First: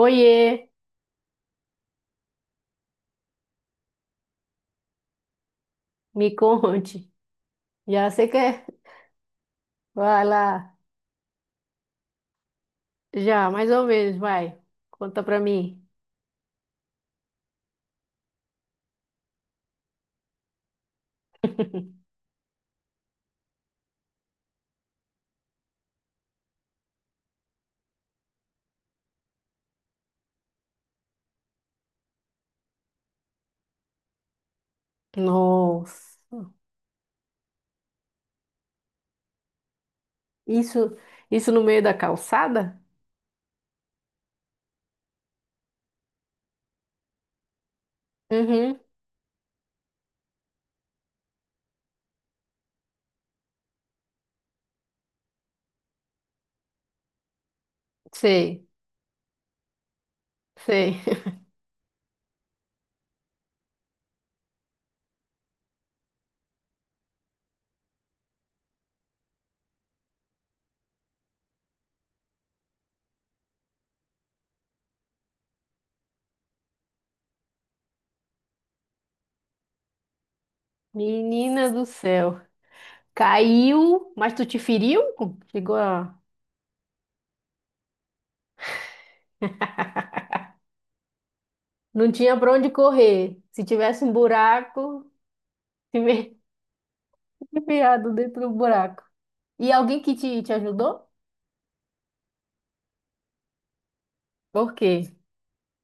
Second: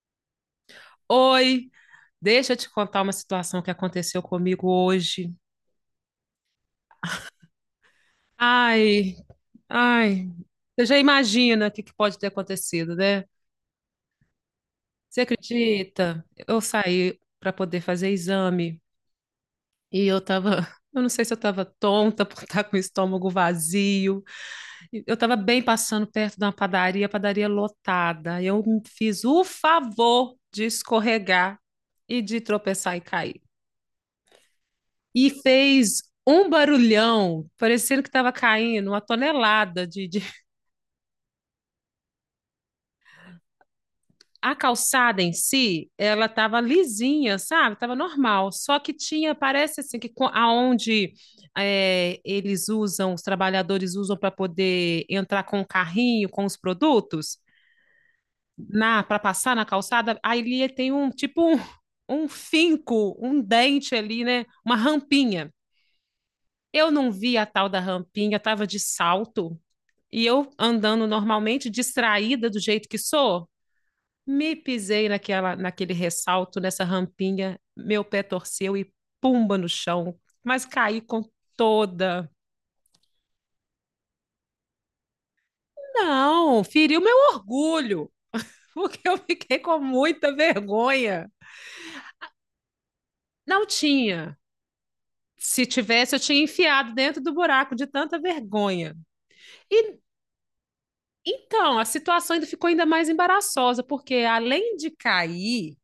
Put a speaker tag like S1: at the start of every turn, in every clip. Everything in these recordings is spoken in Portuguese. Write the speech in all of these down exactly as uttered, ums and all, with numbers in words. S1: Oiê,
S2: Oi, deixa eu te contar uma situação que aconteceu comigo hoje.
S1: me conte. Já você quer?
S2: Ai,
S1: Vai
S2: ai,
S1: lá.
S2: você já imagina o que que pode ter acontecido, né?
S1: Já, mais ou menos, vai.
S2: Você
S1: Conta pra mim.
S2: acredita? Eu saí para poder fazer exame e eu tava, eu não sei se eu tava tonta por estar com o estômago vazio. E Eu tava bem passando perto de uma padaria, padaria lotada. Eu fiz o favor de escorregar e de tropeçar e cair. E fez
S1: Nossa.
S2: um barulhão, parecendo que estava caindo uma tonelada de, de...
S1: Isso, isso no meio da calçada?
S2: A calçada em si, ela estava lisinha, sabe? Estava normal, só
S1: Uhum.
S2: que tinha, parece assim, que aonde é, eles usam, os trabalhadores usam para poder entrar com o carrinho, com os produtos,
S1: Sei,
S2: na para passar na calçada, aí ali tem
S1: sei.
S2: um tipo um, um finco, um dente ali, né? Uma rampinha. Eu não vi a tal da rampinha, eu estava de salto, e eu andando normalmente, distraída do jeito que sou, me pisei naquela, naquele ressalto, nessa rampinha, meu pé torceu e pumba no chão, mas caí com
S1: Menina do
S2: toda.
S1: céu. Caiu, mas tu te feriu? Chegou a.
S2: Não, feriu meu orgulho, porque eu fiquei com muita vergonha.
S1: Não tinha pra onde correr. Se
S2: Não
S1: tivesse um
S2: tinha.
S1: buraco,
S2: Se
S1: te
S2: tivesse, eu
S1: me-
S2: tinha enfiado dentro do buraco de
S1: enfiado
S2: tanta
S1: dentro do
S2: vergonha.
S1: buraco. E
S2: E
S1: alguém que te, te ajudou?
S2: então, a situação ainda ficou ainda mais embaraçosa, porque
S1: Por
S2: além de
S1: quê?
S2: cair,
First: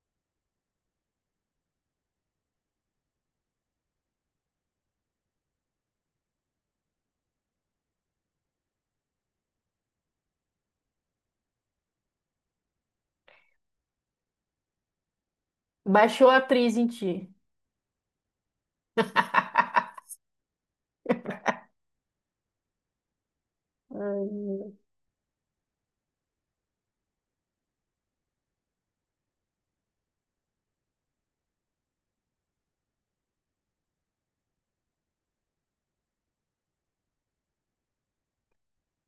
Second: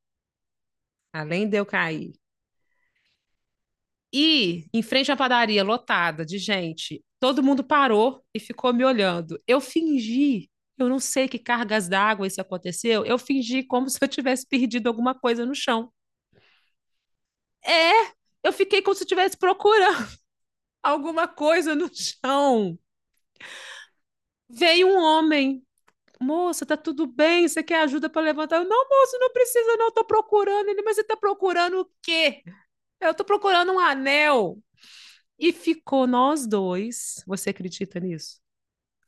S2: além de eu cair, e em frente à padaria lotada de gente, todo mundo parou e ficou me olhando. Eu fingi, eu não sei que cargas d'água isso aconteceu, eu fingi como se eu tivesse perdido alguma coisa no chão.
S1: Baixou a atriz em ti.
S2: É, eu fiquei como se eu estivesse procurando alguma coisa no chão.
S1: Ai,
S2: Veio um homem. Moça, tá tudo bem? Você quer ajuda para levantar? Não, moço, não precisa, não. Eu tô procurando ele, mas você tá procurando o quê? Eu tô procurando um anel. E ficou nós dois. Você acredita nisso?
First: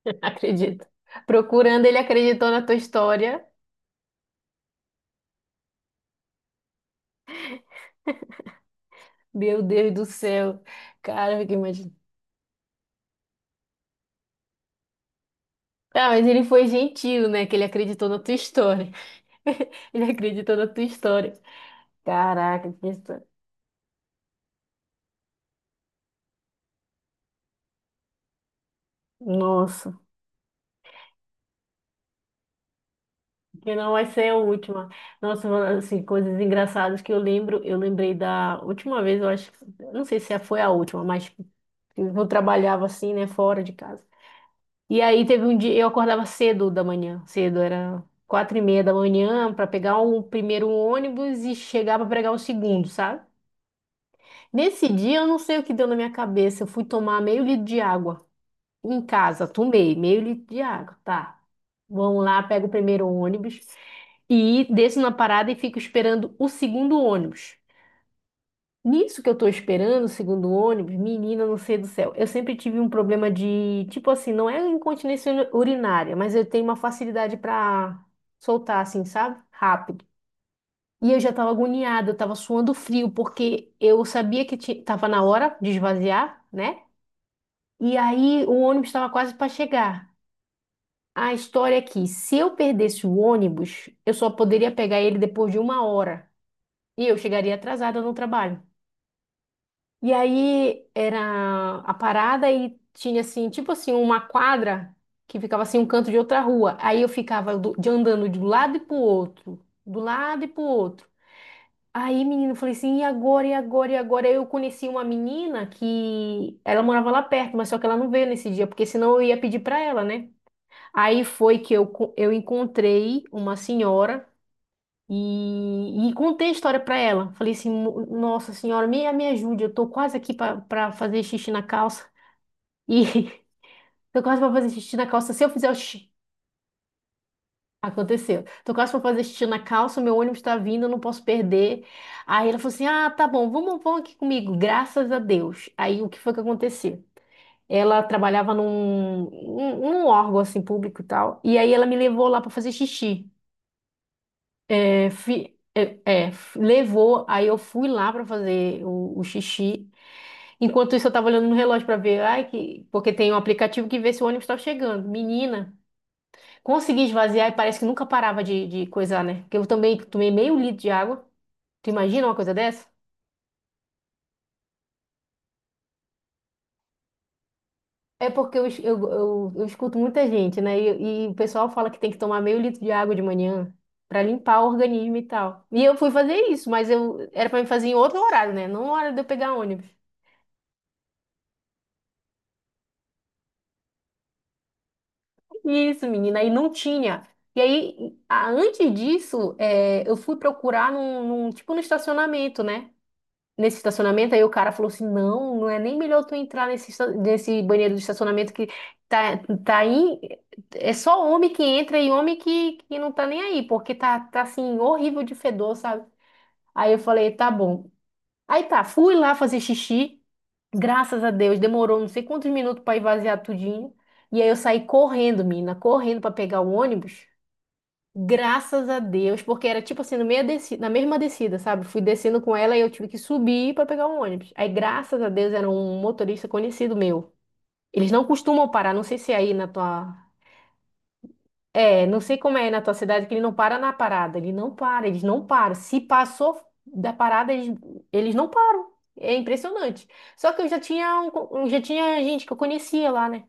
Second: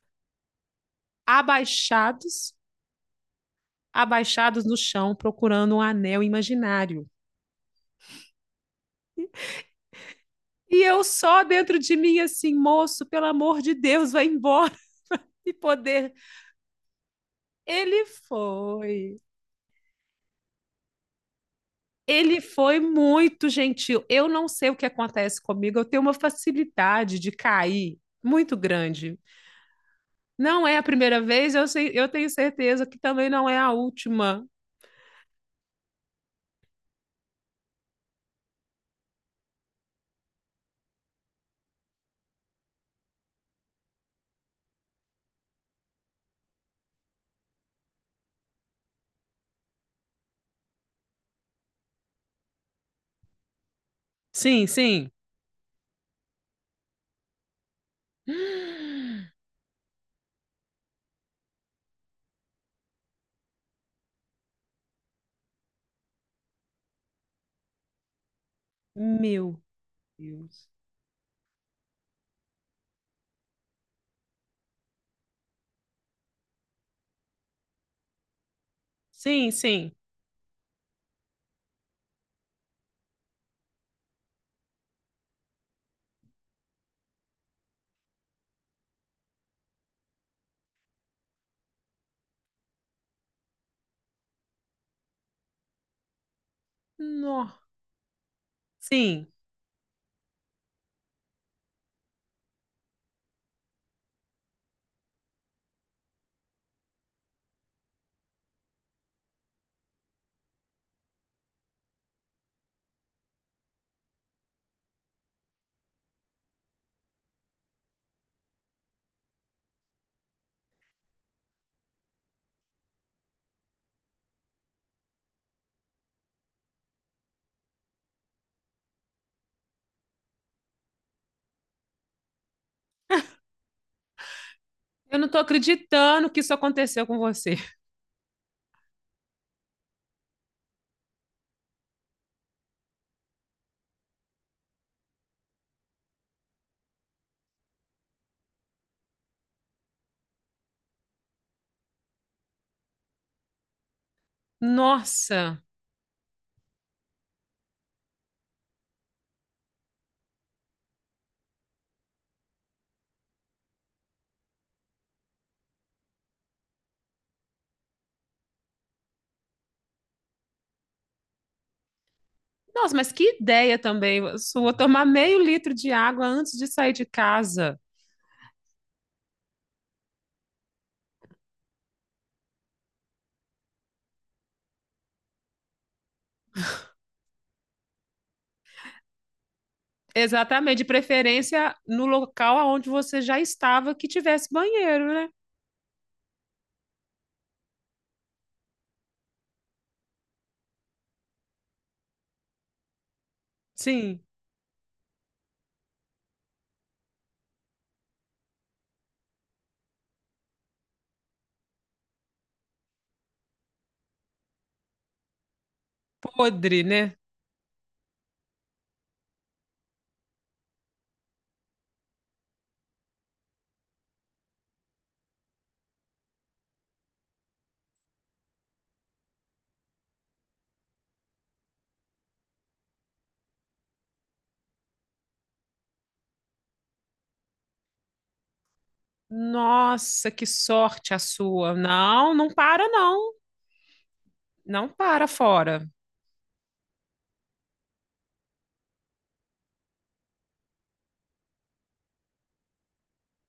S1: acredito. Procurando, ele acreditou
S2: Abaixados,
S1: na tua história.
S2: abaixados no chão, procurando um anel imaginário.
S1: Meu Deus do céu.
S2: E eu
S1: Cara, eu
S2: só
S1: fico
S2: dentro de
S1: imaginando.
S2: mim assim, moço, pelo amor de Deus, vai embora e
S1: Ah,
S2: poder.
S1: mas ele foi gentil, né? Que ele
S2: Ele
S1: acreditou na tua história.
S2: foi.
S1: Ele acreditou na tua história.
S2: Ele
S1: Caraca,
S2: foi
S1: que história.
S2: muito gentil. Eu não sei o que acontece comigo, eu tenho uma facilidade de cair muito grande.
S1: Nossa,
S2: Não é a primeira vez, eu, sei, eu tenho certeza que também não é a
S1: que não vai ser a
S2: última.
S1: última. Nossa, mano, assim, coisas engraçadas que eu lembro. Eu lembrei da última vez, eu acho, eu não sei se foi a última, mas eu trabalhava assim, né, fora de casa. E aí teve um dia, eu acordava cedo da manhã, cedo, era quatro e meia da manhã para pegar o primeiro ônibus e chegar para pegar o segundo, sabe?
S2: Sim,
S1: Nesse
S2: sim.
S1: dia eu não sei o que deu na minha cabeça, eu fui tomar meio litro de água em casa, tomei meio litro de água, tá? Vamos lá, pego o primeiro ônibus e desço na parada e fico esperando o segundo ônibus. Nisso que eu tô
S2: Meu
S1: esperando, segundo o
S2: Deus.
S1: ônibus, menina, não sei do céu. Eu sempre tive um problema de, tipo assim, não é incontinência uri- urinária, mas eu tenho uma facilidade pra soltar, assim, sabe?
S2: Sim, sim.
S1: Rápido. E eu já tava agoniada, eu tava suando frio, porque eu sabia que ti- tava na hora de esvaziar, né? E aí o ônibus estava quase para chegar. A história é que, se eu perdesse o ônibus, eu só poderia pegar ele depois de uma hora. E eu chegaria
S2: Nó.
S1: atrasada no trabalho.
S2: Sim.
S1: E aí era a parada e tinha assim, tipo assim, uma quadra que ficava assim um canto de outra rua. Aí eu ficava do- de andando de um lado e pro outro, do lado e pro outro. Aí, menino, eu falei assim, e agora, e agora, e agora? Aí eu conheci uma menina que ela morava lá perto, mas só que ela não veio nesse dia, porque senão eu ia pedir pra ela, né? Aí foi que eu, co- eu encontrei uma senhora e, e contei a história para ela. Falei assim, "No- nossa senhora, me, me ajude, eu tô quase aqui para fazer xixi na calça. E tô quase para fazer xixi na
S2: Eu não
S1: calça.
S2: tô
S1: Se eu fizer o xixi,
S2: acreditando que isso aconteceu com você.
S1: aconteceu. Tô quase para fazer xixi na calça, meu ônibus tá vindo, eu não posso perder. Aí ela falou assim: ah, tá bom, vamos, vamos aqui comigo, graças a Deus. Aí o que foi que aconteceu? Ela trabalhava num, num num órgão assim público e tal. E aí ela me levou lá para fazer xixi. É, fi-
S2: Nossa,
S1: é, é, f- levou, aí eu fui lá pra fazer o, o xixi. Enquanto isso, eu tava olhando no relógio pra ver, ai, que, porque tem um aplicativo que vê se o ônibus tá chegando. Menina, consegui esvaziar e parece que nunca parava de, de coisar, né? Porque eu também tomei meio litro de água. Tu imagina uma coisa dessa?
S2: nossa, mas que ideia também sua tomar meio litro de água antes de sair de casa.
S1: É porque eu, es- eu, eu, eu escuto muita gente, né? E, e o pessoal fala que tem que tomar meio litro de água de manhã pra limpar o organismo e tal. E eu fui fazer isso, mas eu era pra me fazer em outro horário, né? Não na hora de eu pegar ônibus.
S2: Exatamente, de preferência no local aonde você já estava que tivesse banheiro, né?
S1: Isso, menina, e não tinha. E aí, a- antes disso, é, eu fui procurar num, num- tipo no estacionamento, né? Nesse
S2: Sim,
S1: estacionamento, aí o cara falou assim: não, não é nem melhor tu entrar nesse, esta- nesse banheiro do estacionamento que tá, tá aí. É só homem que entra e homem que, que não tá nem aí, porque tá, tá assim, horrível de fedor, sabe?
S2: podre,
S1: Aí eu
S2: né?
S1: falei: tá bom. Aí tá, fui lá fazer xixi. Graças a Deus, demorou não sei quantos minutos para esvaziar tudinho. E aí eu saí correndo, mina, correndo para pegar o ônibus. Graças a Deus, porque era tipo assim, no meio desci- na mesma descida, sabe? Fui descendo com ela e eu tive que subir para pegar o ônibus. Aí, graças a Deus, era um motorista conhecido meu. Eles não costumam parar, não sei se é aí na tua
S2: Nossa, que sorte a sua.
S1: é, não
S2: Não,
S1: sei
S2: não
S1: como é na
S2: para
S1: tua cidade,
S2: não.
S1: que ele não para na parada. Ele não
S2: Não
S1: para, eles
S2: para
S1: não param.
S2: fora.
S1: Se passou da parada, eles, eles não param. É impressionante. Só que eu já tinha, um co- eu já tinha gente que eu conhecia lá, né?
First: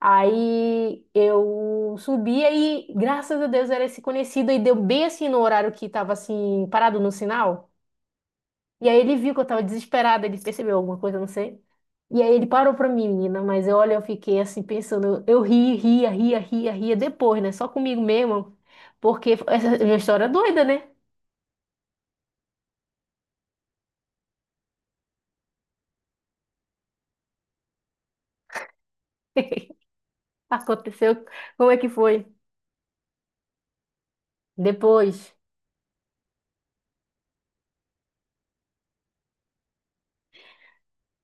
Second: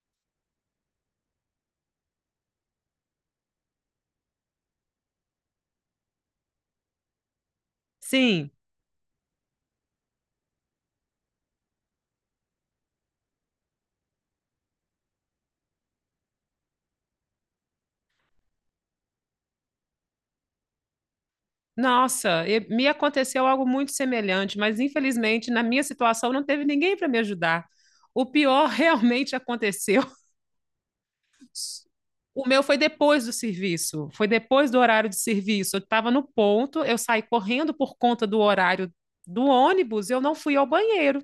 S1: Aí eu subia e, graças a Deus, era esse conhecido. E deu bem assim no horário que tava assim, parado no sinal.
S2: Sim,
S1: E aí ele viu que eu tava desesperada, ele percebeu alguma coisa, eu não sei. E aí ele parou pra mim, menina, mas eu, olha, eu fiquei assim pensando, eu ri, ria, ria, ria, ria depois, né? Só comigo mesmo, porque essa é uma história é doida, né?
S2: nossa, e- me aconteceu algo muito semelhante, mas infelizmente na minha situação não teve ninguém para me ajudar. O pior realmente aconteceu.
S1: Aconteceu, como é que foi?
S2: O meu foi depois do serviço, foi depois do horário de
S1: Depois.
S2: serviço. Eu estava no ponto, eu saí correndo por conta do horário do ônibus, eu não fui ao banheiro.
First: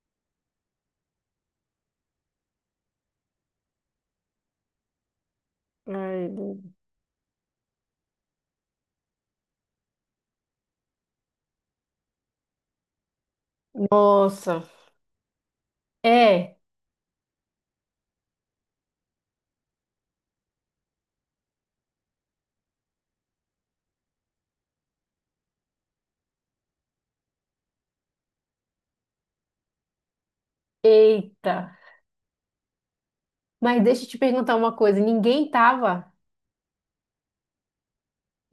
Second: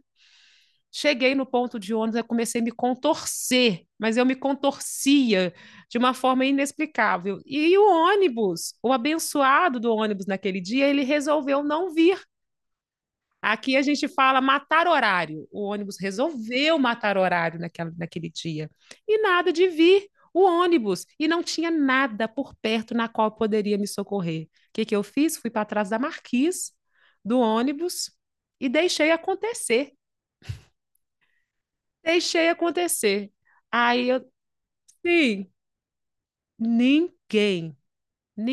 S2: Cheguei no ponto de ônibus, eu comecei a me contorcer, mas eu me contorcia de uma
S1: Ai,
S2: forma inexplicável. E o ônibus, o abençoado do ônibus naquele dia, ele resolveu não vir. Aqui a gente fala
S1: nossa.
S2: matar horário. O ônibus
S1: É,
S2: resolveu matar horário naquela, naquele dia. E nada de vir o ônibus. E não tinha nada por perto na qual poderia me socorrer. O que, que eu fiz? Fui para trás da marquise do ônibus e deixei acontecer.
S1: eita.
S2: Deixei acontecer.
S1: Mas deixa
S2: Aí
S1: eu te
S2: eu,
S1: perguntar uma coisa,
S2: sim,
S1: ninguém tava?
S2: ninguém,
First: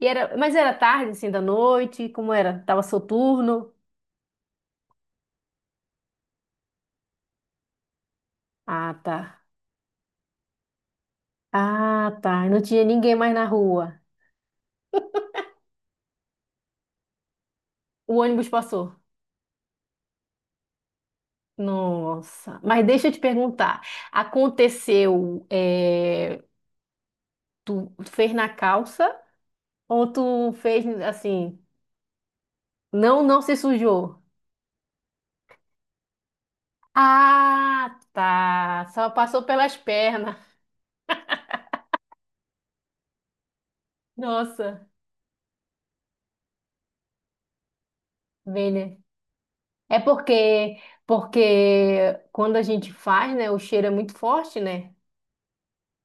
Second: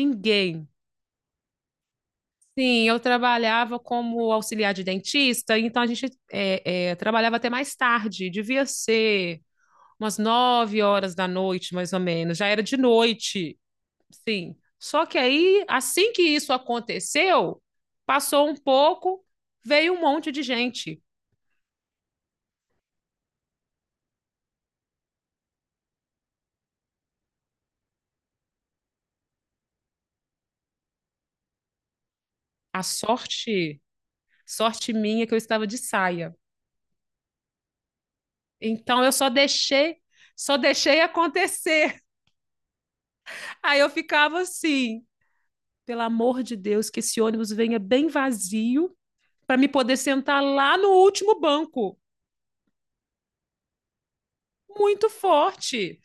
S1: E era, mas era tarde, assim, da noite, como era? Tava
S2: Sim, eu
S1: soturno?
S2: trabalhava como auxiliar de dentista, então a gente é, é, trabalhava até mais tarde, devia
S1: Ah, tá.
S2: ser umas nove horas da noite, mais ou
S1: Ah,
S2: menos, já
S1: tá. Não
S2: era de
S1: tinha ninguém mais na
S2: noite,
S1: rua.
S2: sim. Só que aí, assim que isso aconteceu,
S1: O
S2: passou
S1: ônibus
S2: um
S1: passou.
S2: pouco, veio um monte de gente.
S1: Nossa. Mas deixa eu te perguntar. Aconteceu, é, tu fez na calça ou tu fez assim,
S2: A
S1: não, não se
S2: sorte,
S1: sujou?
S2: sorte minha é que eu estava de saia.
S1: Ah, tá.
S2: Então
S1: Só
S2: eu só
S1: passou pelas
S2: deixei,
S1: pernas.
S2: só deixei acontecer. Aí eu ficava
S1: Nossa,
S2: assim, pelo amor de Deus, que esse ônibus venha bem
S1: bem,
S2: vazio
S1: né?
S2: para me poder
S1: É
S2: sentar lá
S1: porque,
S2: no último banco.
S1: porque quando a gente faz, né, o cheiro é muito forte, né?
S2: Muito forte.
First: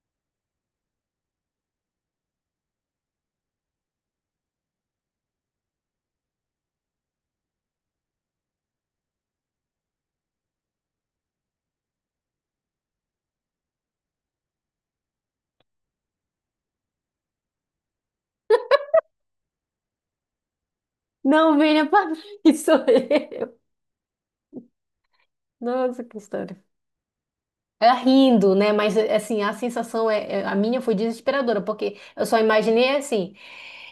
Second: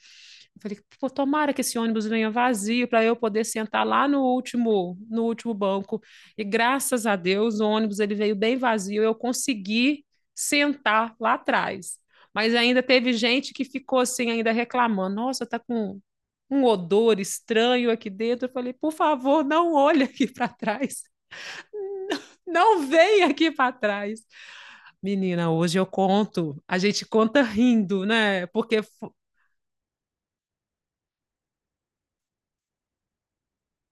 S2: Eu falei, pô, tomara que esse ônibus venha vazio para eu poder sentar lá no último, no último banco. E graças a Deus, o ônibus ele veio bem vazio, eu consegui sentar lá atrás. Mas ainda teve gente que ficou assim ainda reclamando. Nossa, tá com um odor estranho aqui dentro. Eu falei, por favor, não olhe aqui para trás.
S1: Não, venha para isso.
S2: Não venha aqui
S1: Aí.
S2: para trás. Menina, hoje eu
S1: Nossa, que
S2: conto.
S1: história.
S2: A gente conta
S1: Ela
S2: rindo, né?
S1: rindo, né?
S2: Porque,
S1: Mas assim, a sensação é, é- a minha foi desesperadora, porque eu só imaginei assim,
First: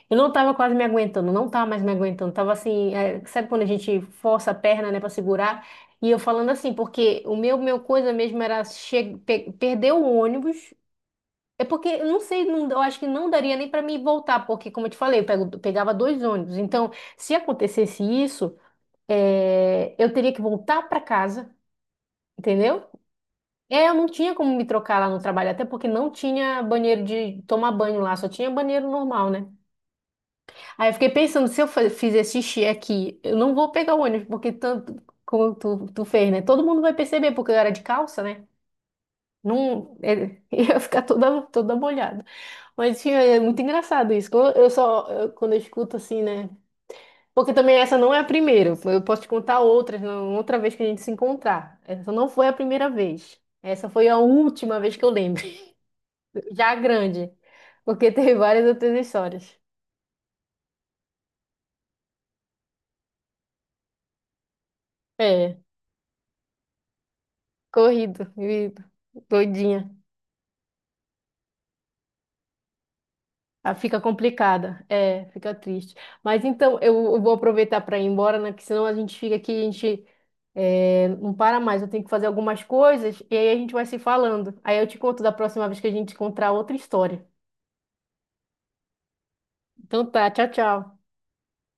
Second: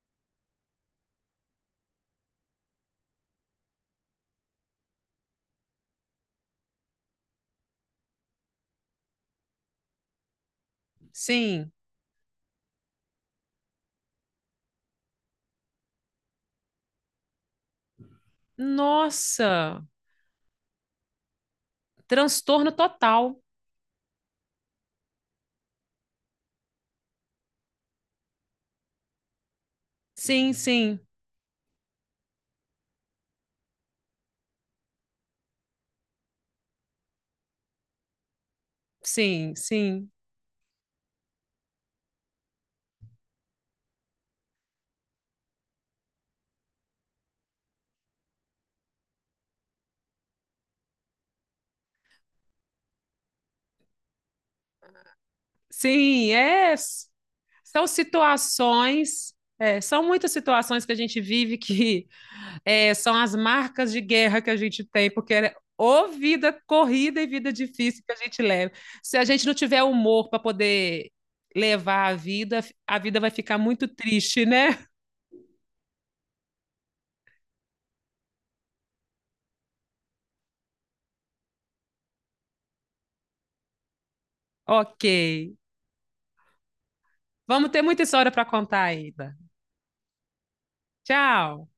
S1: eu não tava quase me aguentando, não tava mais me aguentando, tava assim, é, sabe quando a gente força a perna, né, para segurar? E eu falando assim, porque o meu meu coisa mesmo era che- pe- perder o ônibus. É
S2: sim,
S1: porque eu não sei, não- eu acho que não daria nem para mim voltar, porque como eu te falei, eu pego- pegava dois ônibus. Então, se acontecesse isso,
S2: nossa,
S1: é, eu teria que voltar para casa,
S2: transtorno
S1: entendeu?
S2: total.
S1: É, eu não tinha como me trocar lá no trabalho, até porque não tinha banheiro de tomar banho lá, só tinha banheiro normal, né?
S2: Sim,
S1: Aí eu
S2: sim,
S1: fiquei pensando, se eu fa- fizer xixi aqui, eu não vou pegar o ônibus, porque tanto como tu, tu fez, né? Todo mundo vai perceber, porque eu era de calça, né?
S2: sim,
S1: Não,
S2: sim,
S1: é, ia ficar toda, toda molhada. Mas enfim, é muito engraçado isso. Quando Eu só, eu- quando eu escuto assim, né? Porque também essa não é a primeira. Eu posso te contar outras, não- outra vez que a gente se encontrar. Essa não foi a primeira vez. Essa foi a última vez que eu lembro.
S2: sim. É,
S1: Já
S2: s-
S1: grande,
S2: são
S1: porque tem várias outras
S2: situações,
S1: histórias.
S2: é, são muitas situações que a gente vive que é, são as marcas de guerra que a gente tem, porque é
S1: É,
S2: ou vida corrida e vida difícil que a
S1: corrido,
S2: gente leva.
S1: vivido,
S2: Se a gente não tiver
S1: doidinha.
S2: humor para poder levar a vida, a vida vai ficar
S1: Ah,
S2: muito
S1: fica
S2: triste,
S1: complicada,
S2: né?
S1: é, fica triste. Mas então, eu, eu vou aproveitar para ir embora, né? Que senão a gente fica aqui, a gente é, não para mais. Eu tenho que fazer algumas coisas e aí a gente vai se falando. Aí eu te
S2: Ok.
S1: conto da próxima vez que a gente encontrar outra história.
S2: Vamos ter muita história para contar ainda.
S1: Então tá, tchau, tchau.
S2: Tchau.